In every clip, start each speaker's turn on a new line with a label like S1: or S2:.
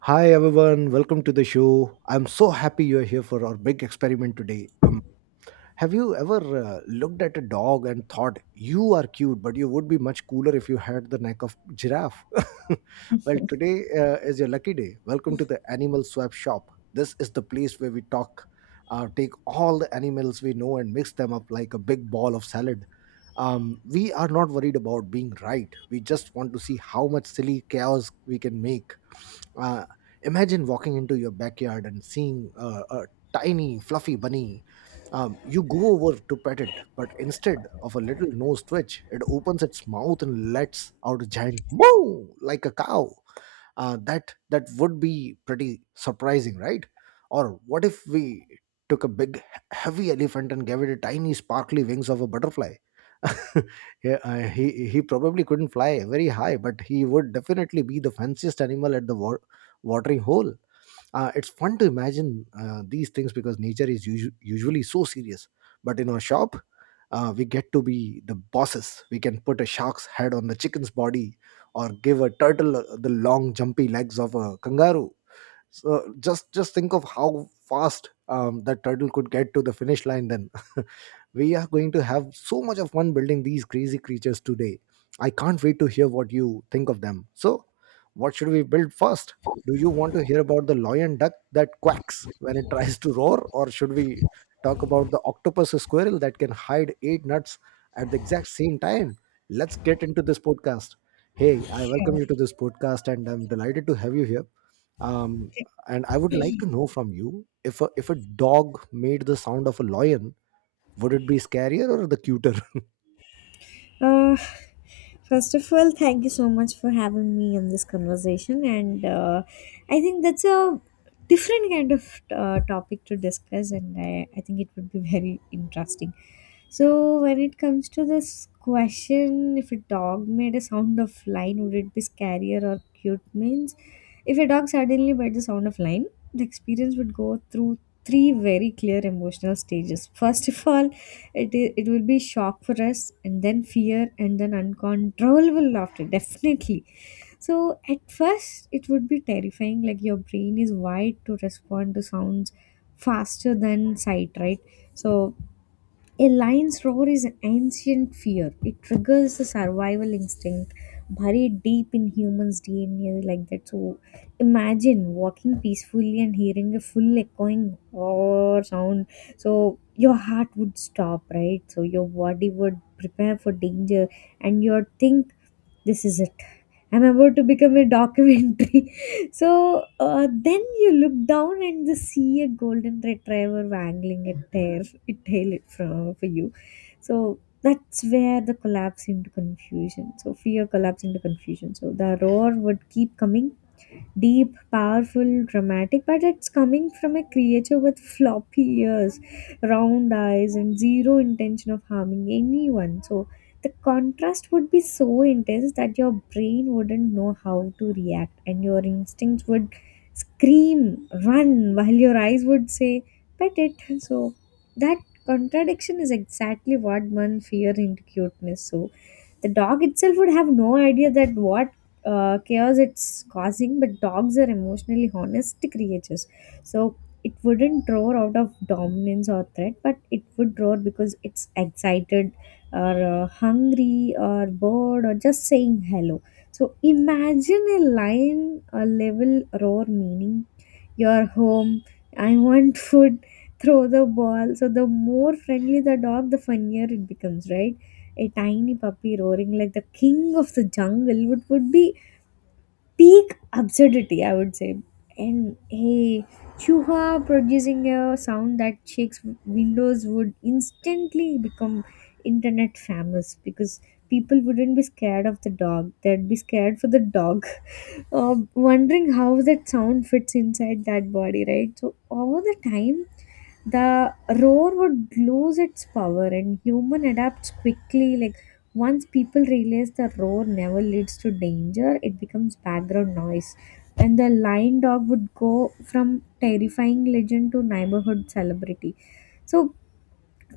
S1: Hi everyone, welcome to the show. I'm so happy you're here for our big experiment today. Have you ever looked at a dog and thought you are cute, but you would be much cooler if you had the neck of giraffe? Well, today is your lucky day. Welcome to the Animal Swap Shop. This is the place where we take all the animals we know and mix them up like a big ball of salad. We are not worried about being right. We just want to see how much silly chaos we can make. uh, Imagine walking into your backyard and seeing a tiny, fluffy bunny. You go over to pet it, but instead of a little nose twitch, it opens its mouth and lets out a giant moo like a cow. That would be pretty surprising, right? Or what if we took a big heavy elephant and gave it a tiny sparkly wings of a butterfly? Yeah, he probably couldn't fly very high, but he would definitely be the fanciest animal at the watering hole. It's fun to imagine these things because nature is usually so serious. But in our shop, we get to be the bosses. We can put a shark's head on the chicken's body or give a turtle the long, jumpy legs of a kangaroo. So just think of how fast that turtle could get to the finish line then. We are going to have so much of fun building these crazy creatures today. I can't wait to hear what you think of them. So what should we build first? Do you want to hear about the lion duck that quacks when it tries to roar, or should we talk about the octopus squirrel that can hide eight nuts at the exact same time? Let's get into this podcast. Hey, I welcome you to this podcast, and I'm delighted to have you here. um and I would like to know from you, if a dog made the sound of a lion, would it be scarier or the cuter?
S2: Uh, First of all, thank you so much for having me in this conversation, and I think that's a different kind of topic to discuss, and I think it would be very interesting. So, when it comes to this question, if a dog made a sound of lion, would it be scarier or cute? Means, if a dog suddenly made the sound of lion. The experience would go through three very clear emotional stages. First of all, it will be shock for us, and then fear, and then uncontrollable laughter. Definitely. So at first, it would be terrifying. Like your brain is wired to respond to sounds faster than sight, right? So a lion's roar is an ancient fear. It triggers the survival instinct buried deep in humans' DNA like that. So imagine walking peacefully and hearing a full echoing roar sound. So your heart would stop, right? So your body would prepare for danger and your think this is it, I'm about to become a documentary. So then you look down and just see a golden retriever wangling a tail from for you. So that's where the collapse into confusion, so fear collapse into confusion. So the roar would keep coming, deep, powerful, dramatic, but it's coming from a creature with floppy ears, round eyes, and zero intention of harming anyone. So the contrast would be so intense that your brain wouldn't know how to react, and your instincts would scream, run, while your eyes would say, pet it. So that contradiction is exactly what one fear into cuteness. So the dog itself would have no idea that what chaos it's causing, but dogs are emotionally honest creatures, so it wouldn't roar out of dominance or threat, but it would roar because it's excited or hungry or bored or just saying hello. So imagine a lion, a level roar meaning your home. I want food. Throw the ball. So the more friendly the dog, the funnier it becomes, right? A tiny puppy roaring like the king of the jungle would be peak absurdity, I would say. And a chihuahua producing a sound that shakes windows would instantly become internet famous, because people wouldn't be scared of the dog. They'd be scared for the dog. Wondering how that sound fits inside that body, right? So over the time, the roar would lose its power, and human adapts quickly. Like once people realize the roar never leads to danger, it becomes background noise, and the lion dog would go from terrifying legend to neighborhood celebrity. So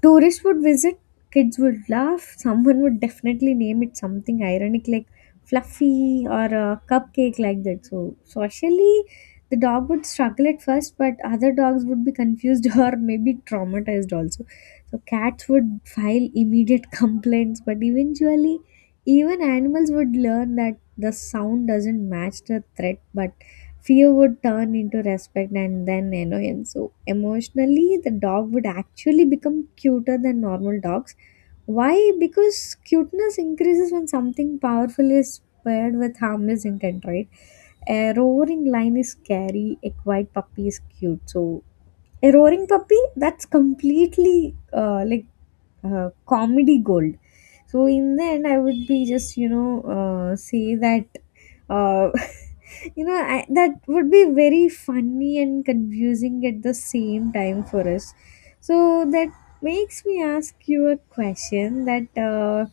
S2: tourists would visit, kids would laugh, someone would definitely name it something ironic like fluffy or a cupcake like that. So, socially, the dog would struggle at first, but other dogs would be confused or maybe traumatized also. So, cats would file immediate complaints, but eventually, even animals would learn that the sound doesn't match the threat, but fear would turn into respect and then annoyance. So, emotionally, the dog would actually become cuter than normal dogs. Why? Because cuteness increases when something powerful is paired with harmless intent, right? A roaring lion is scary, a quiet puppy is cute. So, a roaring puppy that's completely comedy gold. So in the end I would be just say that uh, that would be very funny and confusing at the same time for us. So that makes me ask you a question that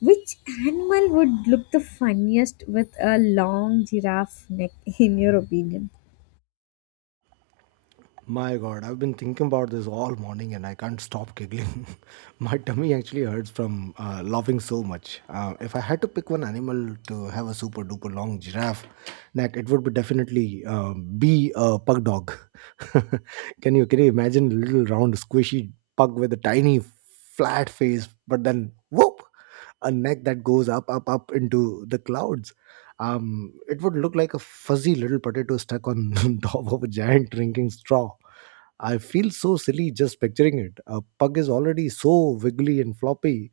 S2: which animal would look the funniest with a long giraffe neck, in your opinion?
S1: My god, I've been thinking about this all morning, and I can't stop giggling. My tummy actually hurts from laughing so much. If I had to pick one animal to have a super duper long giraffe neck, it would be definitely be a pug dog. Can you imagine a little round squishy pug with a tiny flat face? But then, whoop, a neck that goes up, up, up into the clouds. It would look like a fuzzy little potato stuck on top of a giant drinking straw. I feel so silly just picturing it. A pug is already so wiggly and floppy.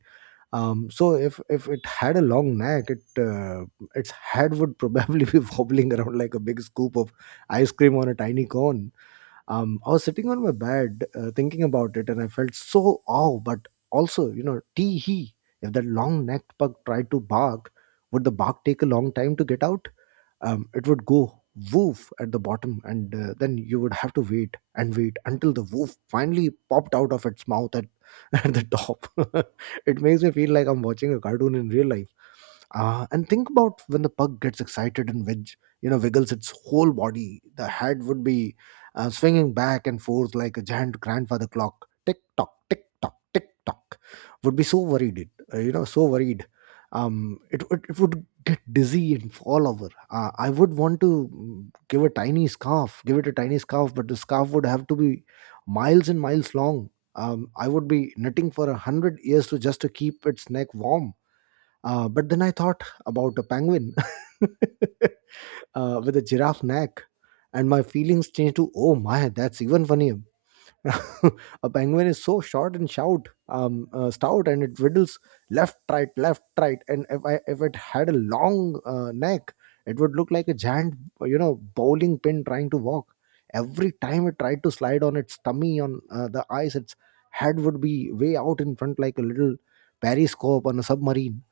S1: So if it had a long neck, it its head would probably be wobbling around like a big scoop of ice cream on a tiny cone. I was sitting on my bed thinking about it, and I felt so awe, but also, tee hee. If that long necked pug tried to bark, would the bark take a long time to get out? It would go woof at the bottom, and then you would have to wait and wait until the woof finally popped out of its mouth at, at the top. It makes me feel like I'm watching a cartoon in real life. And think about when the pug gets excited and wiggles its whole body. The head would be swinging back and forth like a giant grandfather clock. Tick tock, tick tock, tick tock. Would be so worried, it so worried. It would get dizzy and fall over. I would want to give it a tiny scarf, but the scarf would have to be miles and miles long. I would be knitting for 100 years to just to keep its neck warm. But then I thought about a penguin. With a giraffe neck, and my feelings changed to, oh my, that's even funnier. A penguin is so short and stout, and it riddles left, right, left, right. And if it had a long neck, it would look like a giant, bowling pin trying to walk. Every time it tried to slide on its tummy on the ice, its head would be way out in front like a little periscope on a submarine.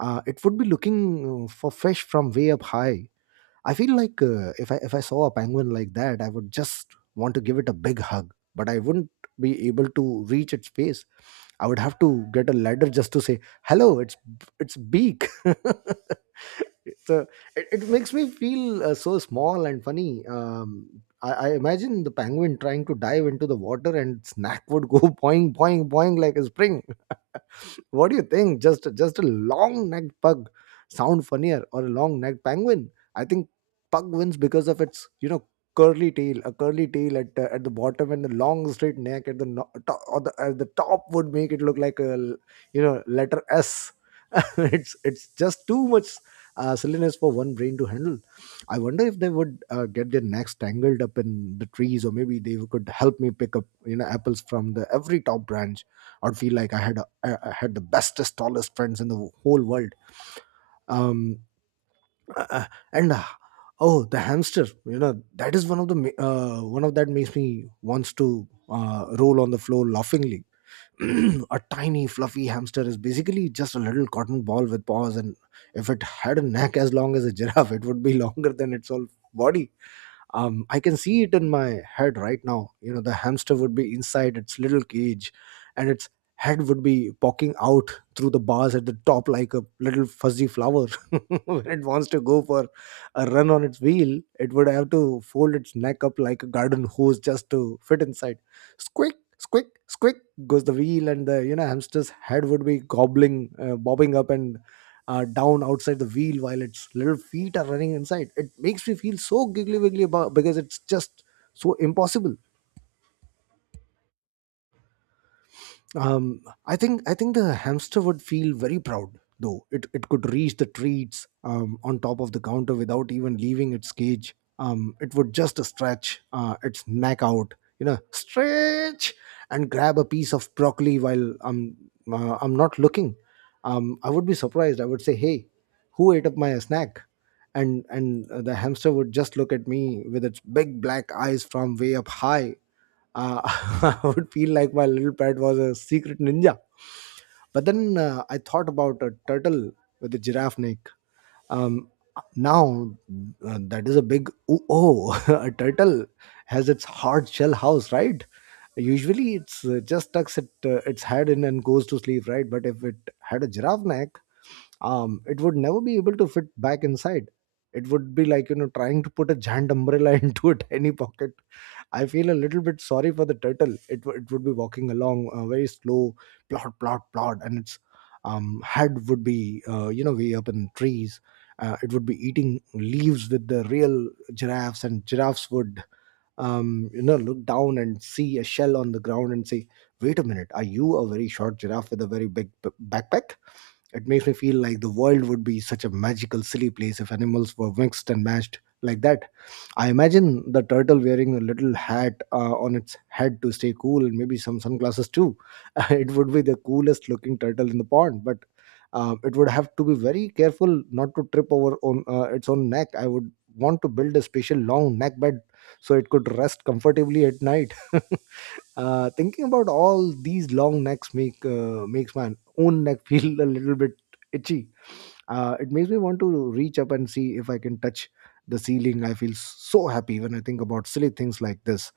S1: It would be looking for fish from way up high. I feel like, if I saw a penguin like that, I would just want to give it a big hug, but I wouldn't be able to reach its face. I would have to get a ladder just to say hello. It's beak. So it makes me feel so small and funny. I imagine the penguin trying to dive into the water, and its neck would go boing boing boing like a spring. What do you think? Just a long necked pug sound funnier, or a long necked penguin? I think pug wins because of its, curly tail, a curly tail at the bottom, and the long straight neck at the top. Or the at the top would make it look like a letter S. It's just too much silliness for one brain to handle. I wonder if they would get their necks tangled up in the trees, or maybe they could help me pick up, apples from the every top branch. I'd feel like I had the bestest, tallest friends in the whole world. Um, uh, and Oh, the hamster, that is one of that makes me wants to roll on the floor laughingly. A tiny, fluffy hamster is basically just a little cotton ball with paws, and if it had a neck as long as a giraffe, it would be longer than its whole body. I can see it in my head right now. You know, the hamster would be inside its little cage, and its head would be poking out through the bars at the top like a little fuzzy flower. When it wants to go for a run on its wheel, it would have to fold its neck up like a garden hose just to fit inside. Squick, squick, squick goes the wheel, and the, hamster's head would be gobbling bobbing up and down outside the wheel while its little feet are running inside. It makes me feel so giggly wiggly about because it's just so impossible. Um, I think the hamster would feel very proud though. It could reach the treats on top of the counter without even leaving its cage. It would just stretch its neck out, you know, stretch and grab a piece of broccoli while I'm not looking. I would be surprised. I would say, "Hey, who ate up my snack?" And the hamster would just look at me with its big black eyes from way up high. I would feel like my little pet was a secret ninja. But then, I thought about a turtle with a giraffe neck. Um, Now, that is a big ooh, oh. A turtle has its hard shell house, right? Usually, it's just tucks its head in and goes to sleep, right? But if it had a giraffe neck, it would never be able to fit back inside. It would be like, trying to put a giant umbrella into a tiny pocket. I feel a little bit sorry for the turtle. It would be walking along very slow, plod, plod, plod, and its head would be, way up in trees. It would be eating leaves with the real giraffes, and giraffes would, look down and see a shell on the ground and say, "Wait a minute, are you a very short giraffe with a very big backpack?" It makes me feel like the world would be such a magical, silly place if animals were mixed and matched like that. I imagine the turtle wearing a little hat on its head to stay cool and maybe some sunglasses too. It would be the coolest looking turtle in the pond, but it would have to be very careful not to trip over on its own neck. I would want to build a special long neck bed so it could rest comfortably at night. Thinking about all these long necks makes my own neck feel a little bit itchy. It makes me want to reach up and see if I can touch the ceiling. I feel so happy when I think about silly things like this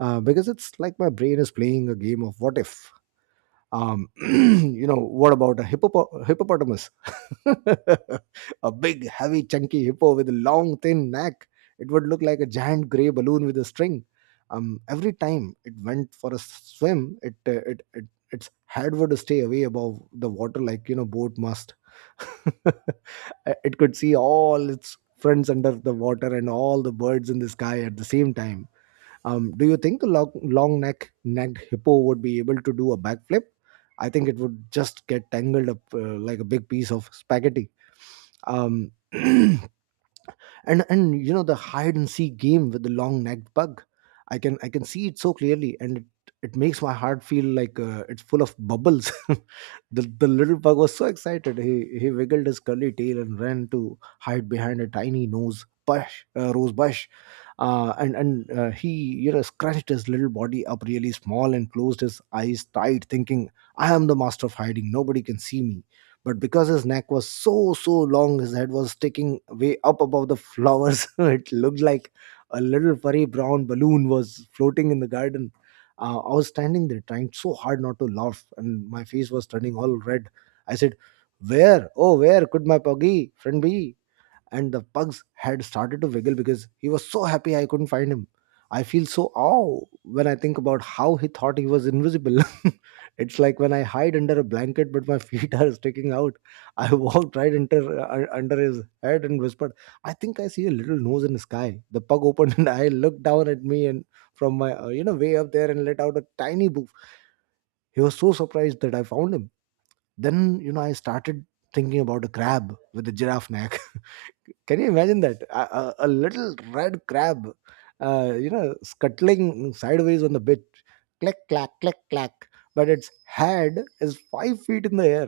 S1: uh, because it's like my brain is playing a game of what if. What about a hippopotamus? A big, heavy, chunky hippo with a long, thin neck. It would look like a giant gray balloon with a string. Every time it went for a swim, it, its head would stay away above the water like you know boat must. It could see all its friends under the water and all the birds in the sky at the same time. Do you think a long, long necked hippo would be able to do a backflip? I think it would just get tangled up like a big piece of spaghetti. Um, and and you know the hide and seek game with the long necked bug. I can see it so clearly, and it makes my heart feel like it's full of bubbles. The little bug was so excited. He wiggled his curly tail and ran to hide behind a tiny nose bush rose bush. And He scrunched his little body up really small and closed his eyes tight, thinking, "I am the master of hiding. Nobody can see me." But because his neck was so long, his head was sticking way up above the flowers. It looked like a little furry brown balloon was floating in the garden. I was standing there trying so hard not to laugh, and my face was turning all red. I said, "Where, oh where could my puggy friend be?" And the pugs had started to wiggle because he was so happy I couldn't find him. I feel so awe when I think about how he thought he was invisible. It's like when I hide under a blanket but my feet are sticking out. I walked right under his head and whispered, "I think I see a little nose in the sky." The pug opened and I looked down at me and from my way up there and let out a tiny boof. He was so surprised that I found him. Then I started thinking about a crab with a giraffe neck. Can you imagine that? A little red crab, scuttling sideways on the beach, click, clack, click, clack. But its head is 5 feet in the air.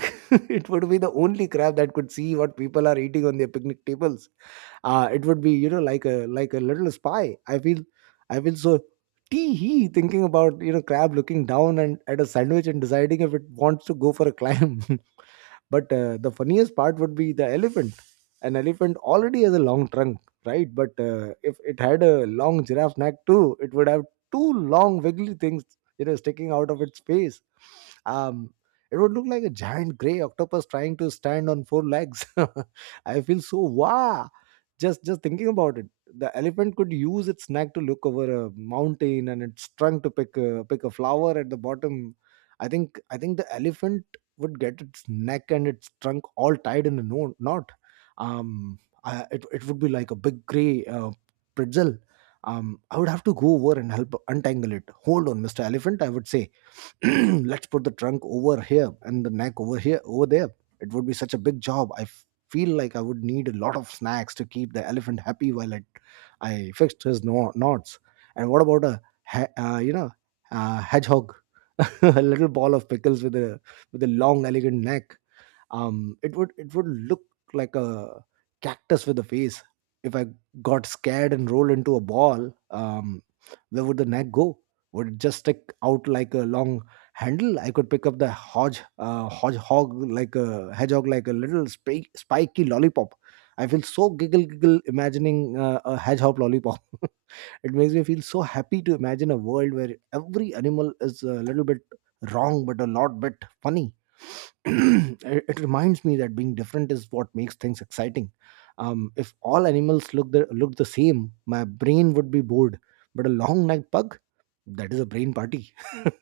S1: It would be the only crab that could see what people are eating on their picnic tables. It would be, you know, like a little spy. I feel so tee hee thinking about you know crab looking down and at a sandwich and deciding if it wants to go for a climb. But the funniest part would be the elephant. An elephant already has a long trunk, right? But if it had a long giraffe neck too, it would have two long wiggly things, you know, sticking out of its face. Um, it would look like a giant gray octopus trying to stand on four legs. I feel so wow just thinking about it. The elephant could use its neck to look over a mountain and its trunk to pick a flower at the bottom. I think the elephant would get its neck and its trunk all tied in a knot. um I, it would be like a big gray pretzel. um I would have to go over and help untangle it. "Hold on, Mr. Elephant," I would say. "Let's put the trunk over here and the neck over there." It would be such a big job. I feel like I would need a lot of snacks to keep the elephant happy while I fixed his knots. And what about a he- uh, you know hedgehog? A little ball of pickles with a long elegant neck. It would look like a cactus with a face. If I got scared and rolled into a ball, where would the neck go? Would it just stick out like a long handle I could pick up the hodge hodgehog like a hedgehog like a little spiky lollipop? I feel so giggle giggle imagining a hedgehog lollipop. It makes me feel so happy to imagine a world where every animal is a little bit wrong, but a lot bit funny. It reminds me that being different is what makes things exciting. If all animals look the same, my brain would be bored. But a long necked pug, that is a brain party.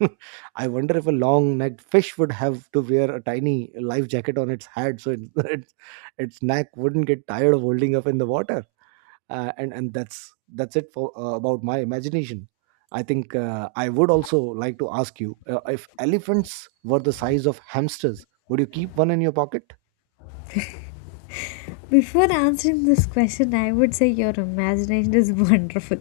S1: I wonder if a long necked fish would have to wear a tiny life jacket on its head so its neck wouldn't get tired of holding up in the water. And That's it for about my imagination. I think I would also like to ask you if elephants were the size of hamsters, would you keep one in your pocket?
S2: Before answering this question, I would say your imagination is wonderful,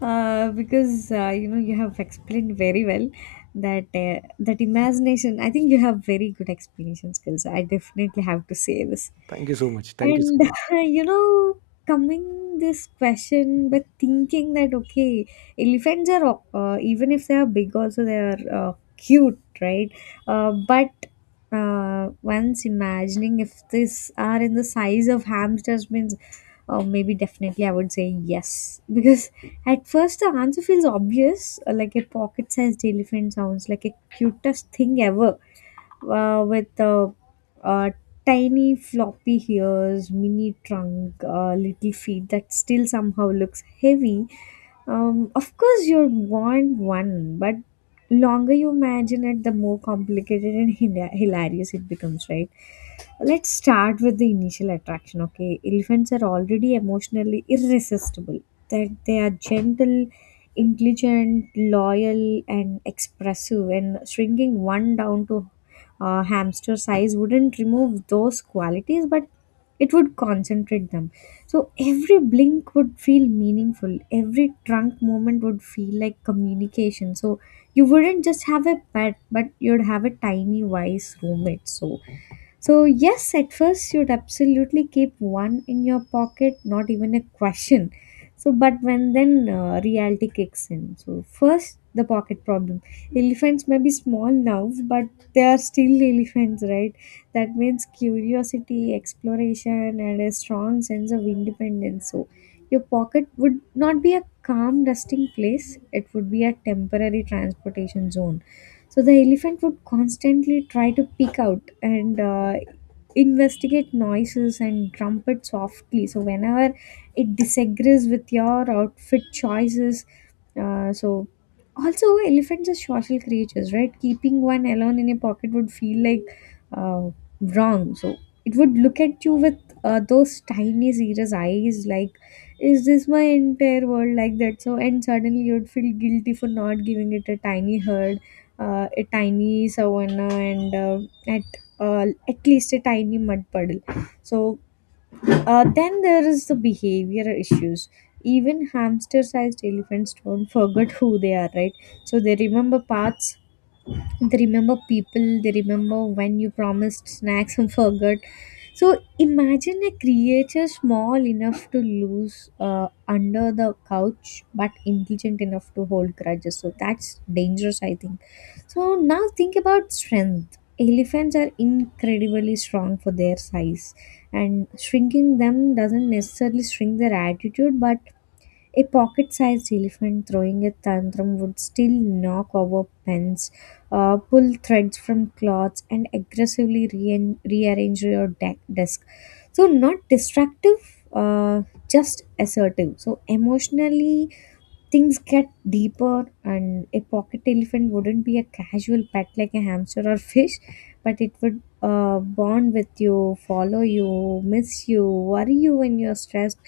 S2: because you have explained very well that that imagination. I think you have very good explanation skills. I definitely have to say this.
S1: Thank you so much, thank you so
S2: And
S1: much.
S2: you know, coming this question, but thinking that okay, elephants are even if they are big, also they are cute, right? But Once imagining if this are in the size of hamsters means maybe definitely I would say yes. Because at first the answer feels obvious, like a pocket-sized elephant sounds like a cutest thing ever, with uh, tiny floppy ears, mini trunk, little feet that still somehow looks heavy. Of course, you'd want one, but longer you imagine it, the more complicated and hilarious it becomes, right? Let's start with the initial attraction, okay? Elephants are already emotionally irresistible. That they are gentle, intelligent, loyal, and expressive, and shrinking one down to hamster size wouldn't remove those qualities, but it would concentrate them. So every blink would feel meaningful, every trunk movement would feel like communication. So you wouldn't just have a pet, but you'd have a tiny, wise roommate. So, yes, at first you'd absolutely keep one in your pocket, not even a question. So, but when then reality kicks in. So, first, the pocket problem. Elephants may be small now, but they are still elephants, right? That means curiosity, exploration, and a strong sense of independence. So, your pocket would not be a calm resting place, it would be a temporary transportation zone. So the elephant would constantly try to peek out and investigate noises and trumpet softly. So whenever it disagrees with your outfit choices, so also elephants are social creatures, right? Keeping one alone in a pocket would feel like uh, wrong. So it would look at you with those tiny serious eyes, like is this my entire world like that? So and suddenly you'd feel guilty for not giving it a tiny herd, a tiny savanna and at at least a tiny mud puddle. So then there is the behavior issues. Even hamster-sized elephants don't forget who they are, right? So they remember paths, they remember people, they remember when you promised snacks and forgot. So imagine a creature small enough to lose under the couch, but intelligent enough to hold grudges. So that's dangerous, I think. So now think about strength. Elephants are incredibly strong for their size, and shrinking them doesn't necessarily shrink their attitude, but a pocket sized elephant throwing a tantrum would still knock over pens, pull threads from cloths, and aggressively rearrange your desk. So, not destructive, uh, just assertive. So, emotionally things get deeper, and a pocket elephant wouldn't be a casual pet like a hamster or fish, but it would bond with you, follow you, miss you, worry you when you're stressed.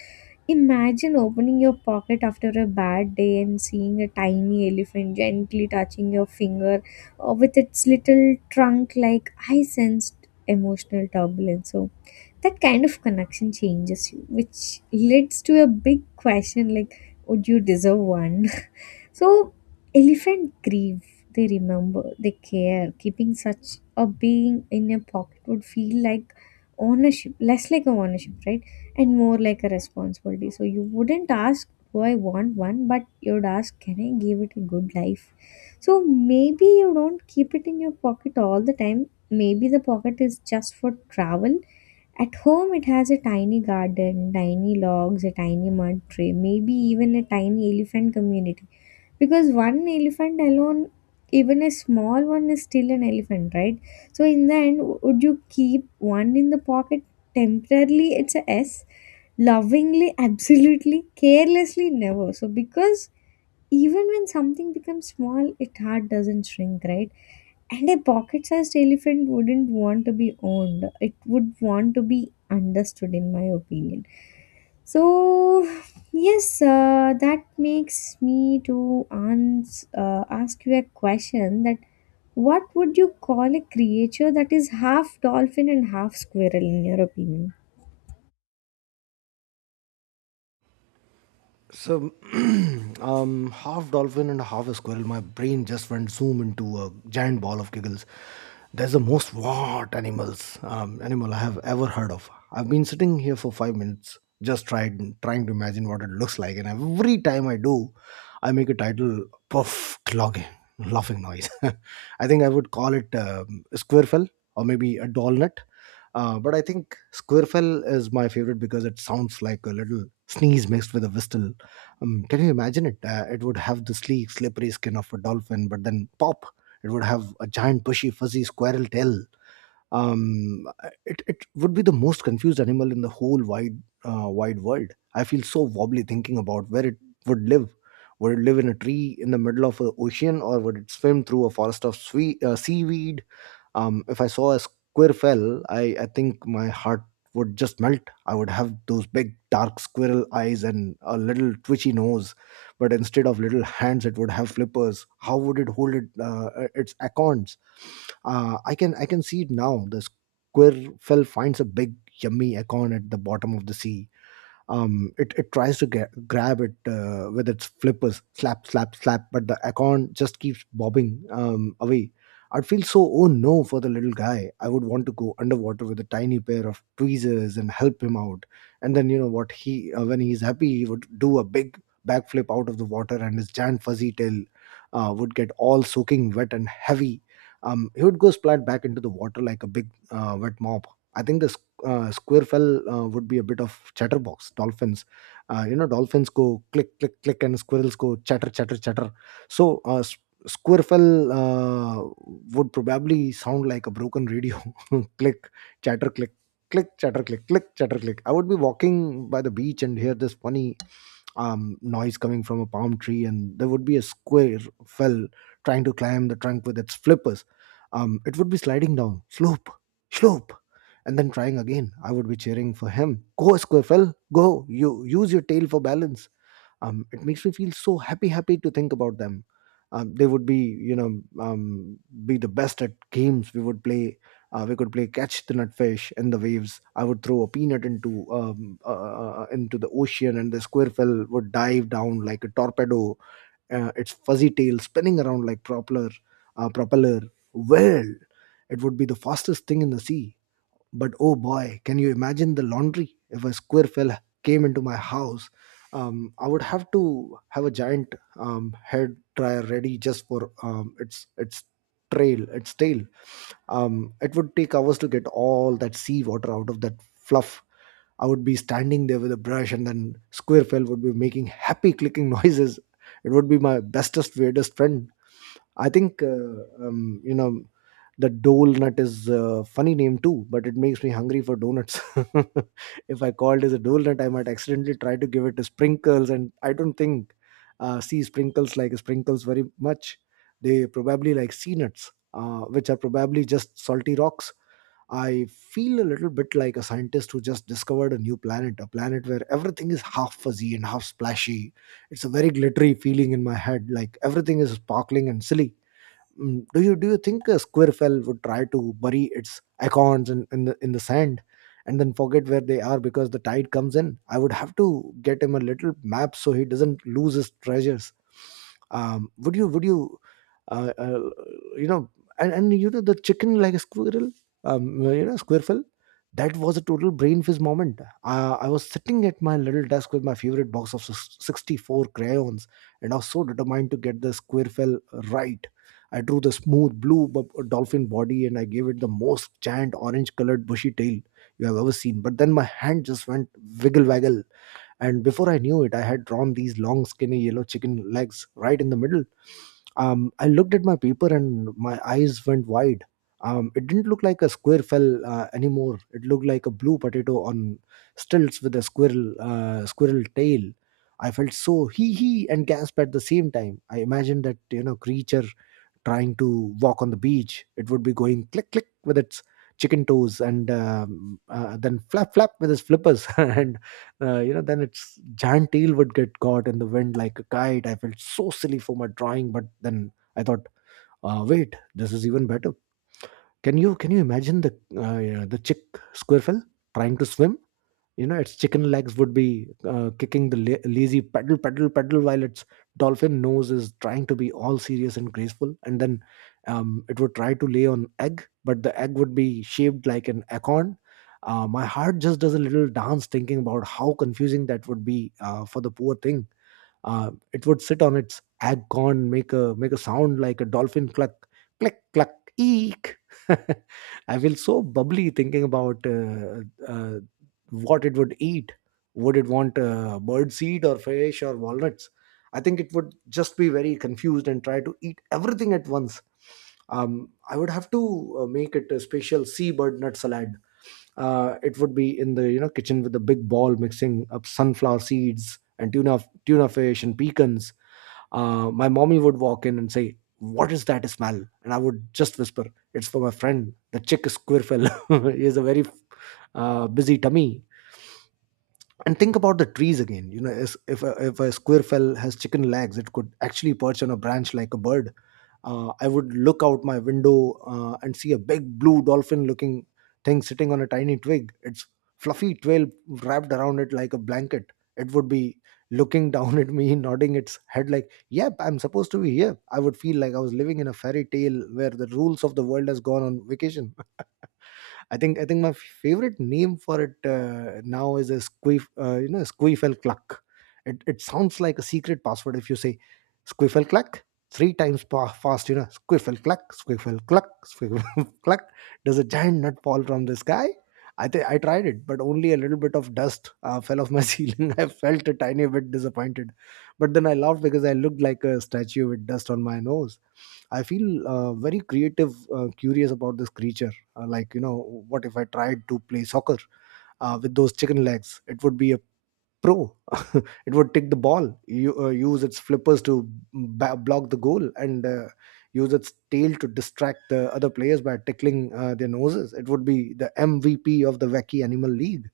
S2: Imagine opening your pocket after a bad day and seeing a tiny elephant gently touching your finger with its little trunk, like I sensed emotional turbulence. So, that kind of connection changes you, which leads to a big question like would you deserve one? So elephant grieve, they remember, they care. Keeping such a being in your pocket would feel like ownership, less like a ownership, right, and more like a responsibility. So you wouldn't ask do I want one, but you'd ask can I give it a good life. So maybe you don't keep it in your pocket all the time, maybe the pocket is just for travel. At home, it has a tiny garden, tiny logs, a tiny mud tray, maybe even a tiny elephant community. Because one elephant alone, even a small one, is still an elephant, right? So, in the end, would you keep one in the pocket temporarily? It's a S. Lovingly, absolutely, carelessly, never. So, because even when something becomes small, its heart doesn't shrink, right? And a pocket sized elephant wouldn't want to be owned, it would want to be understood, in my opinion. So, yes, that makes me to ask you a question that what would you call a creature that is half dolphin and half squirrel, in your opinion?
S1: So, half dolphin and half a squirrel, my brain just went zoom into a giant ball of giggles. There's the most what animal I have ever heard of. I've been sitting here for 5 minutes, just tried trying to imagine what it looks like, and every time I do, I make a title puff clog laughing noise. I think I would call it squirrel or maybe a doll nut. But I think Squirrel is my favorite because it sounds like a little sneeze mixed with a whistle. Can you imagine it? It would have the sleek, slippery skin of a dolphin, but then pop, it would have a giant, bushy, fuzzy squirrel tail. Um, it would be the most confused animal in the whole wide, wide world. I feel so wobbly thinking about where it would live. Would it live in a tree in the middle of an ocean, or would it swim through a forest of seaweed? If I saw a squirrel fell, I think my heart would just melt. I would have those big dark squirrel eyes and a little twitchy nose, but instead of little hands, it would have flippers. How would it hold its acorns? I can see it now. The squirrel finds a big yummy acorn at the bottom of the sea. It tries to grab it with its flippers, slap, slap, slap, but the acorn just keeps bobbing away. I'd feel so, oh no, for the little guy. I would want to go underwater with a tiny pair of tweezers and help him out. And then, you know what, he when he's happy, he would do a big backflip out of the water, and his giant fuzzy tail would get all soaking wet and heavy. He would go splat back into the water like a big wet mop. I think the squirrel would be a bit of chatterbox dolphins. You know, dolphins go click click click and squirrels go chatter chatter chatter, so s- squirrel would probably sound like a broken radio. Click chatter click click chatter click click chatter click. I would be walking by the beach and hear this funny noise coming from a palm tree, and there would be a squirrel trying to climb the trunk with its flippers. It would be sliding down, slope, and then trying again. I would be cheering for him. Go, Squirrel, go! You use your tail for balance. It makes me feel so happy to think about them. They would be, you know, be the best at games. We would play. We could play catch the nutfish in the waves. I would throw a peanut into the ocean, and the squirrel would dive down like a torpedo. Its fuzzy tail spinning around like propeller, propeller. Well, it would be the fastest thing in the sea, but oh boy, can you imagine the laundry? If a square fella came into my house, I would have to have a giant head dryer ready just for um, its trail, its tail. It would take hours to get all that sea water out of that fluff. I would be standing there with a brush, and then square would be making happy clicking noises. It would be my bestest, weirdest friend. I think um, you know the dole nut is a funny name too, but it makes me hungry for donuts. If I called it as a dole nut, I might accidentally try to give it a sprinkles, and I don't think see sprinkles like sprinkles very much. They probably like sea nuts, which are probably just salty rocks. I feel a little bit like a scientist who just discovered a new planet, a planet where everything is half fuzzy and half splashy. It's a very glittery feeling in my head, like everything is sparkling and silly. Do you think a squirrel would try to bury its acorns in the sand and then forget where they are because the tide comes in? I would have to get him a little map so he doesn't lose his treasures. Um would you uh, uh, you know and you know The chicken like a squirrel squirrel, that was a total brain fizz moment. I was sitting at my little desk with my favorite box of 64 crayons, and I was so determined to get the squirrel right. I drew the smooth blue dolphin body, and I gave it the most giant orange colored bushy tail you have ever seen. But then my hand just went wiggle waggle, and before I knew it, I had drawn these long skinny yellow chicken legs right in the middle. I looked at my paper and my eyes went wide. It didn't look like a square fell anymore. It looked like a blue potato on stilts with a squirrel tail. I felt so hee hee and gasped at the same time. I imagined that creature trying to walk on the beach. It would be going click click with its chicken toes, and then flap flap with its flippers, and then its giant tail would get caught in the wind like a kite. I felt so silly for my drawing, but then I thought, wait, this is even better. Can you imagine the yeah, the chick squirrel trying to swim? Its chicken legs would be kicking the lazy pedal, pedal, pedal, while its dolphin nose is trying to be all serious and graceful. And then it would try to lay on egg, but the egg would be shaped like an acorn. My heart just does a little dance thinking about how confusing that would be for the poor thing. It would sit on its acorn, make a sound like a dolphin cluck, click cluck, eek. I feel so bubbly thinking about uh, what it would eat. Would it want bird seed or fish or walnuts? I think it would just be very confused and try to eat everything at once. I would have to make it a special seabird nut salad. It would be in the kitchen with a big ball mixing up sunflower seeds and tuna fish and pecans. My mommy would walk in and say, what is that smell? And I would just whisper, it's for my friend the chick is squirrel. He has a very busy tummy. And think about the trees again. If a, if a squirrel has chicken legs, it could actually perch on a branch like a bird. I would look out my window and see a big blue dolphin looking thing sitting on a tiny twig, its fluffy tail wrapped around it like a blanket. It would be looking down at me, nodding its head like, yep, I'm supposed to be here. I would feel like I was living in a fairy tale where the rules of the world has gone on vacation. I think my favorite name for it now is a squeef, squeefel cluck. It sounds like a secret password if you say squeefel cluck three times fast. You know, squeefel cluck, squeefel cluck, squeefel cluck. Does a giant nut fall from the sky? I think I tried it, but only a little bit of dust fell off my ceiling. I felt a tiny bit disappointed, but then I laughed because I looked like a statue with dust on my nose. I feel very creative, curious about this creature. Like, you know, what if I tried to play soccer with those chicken legs? It would be a pro. It would take the ball, you, use its flippers to block the goal, and use its tail to distract the other players by tickling their noses. It would be the MVP of the Wacky Animal League.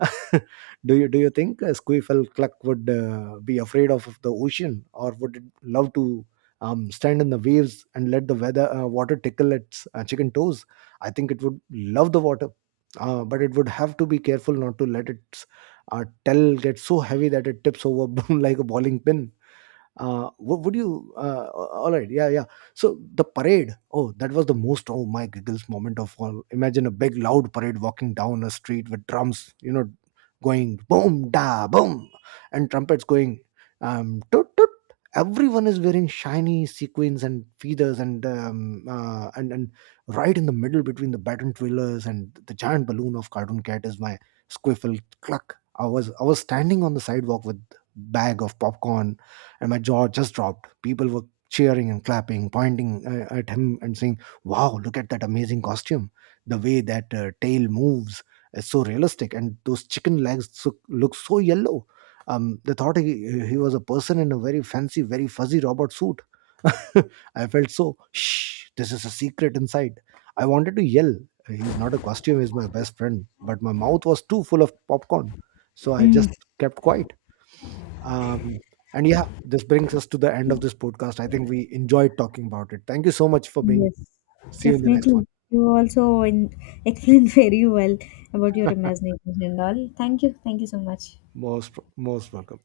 S1: Do you think Squeefel Cluck would be afraid of the ocean, or would it love to stand in the waves and let the weather water tickle its chicken toes? I think it would love the water, but it would have to be careful not to let its tail get so heavy that it tips over like a bowling pin. Wo- would you All right, yeah, yeah. So the parade, oh, that was the most oh my giggles moment of all. Imagine a big loud parade walking down a street with drums, going boom da boom, and trumpets going, toot toot. Everyone is wearing shiny sequins and feathers, and right in the middle, between the baton twirlers and the giant balloon of cartoon cat, is my squiffle cluck. I was standing on the sidewalk with bag of popcorn, and my jaw just dropped. People were cheering and clapping, pointing at him and saying, "Wow, look at that amazing costume! The way that tail moves is so realistic, and those chicken legs so, look so yellow." They thought he was a person in a very fancy, very fuzzy robot suit. I felt so, shh, this is a secret inside. I wanted to yell, he's not a costume, he's my best friend. But my mouth was too full of popcorn. So I just
S2: Mm.
S1: kept quiet. Um, and yeah, this brings us to the end of this podcast. I think we enjoyed talking about it. Thank you so much for being.
S2: Yes,
S1: See you in the next one.
S2: definitely. You also in, explained very well about your imaginations and all. Thank you. Thank you so much.
S1: Most welcome.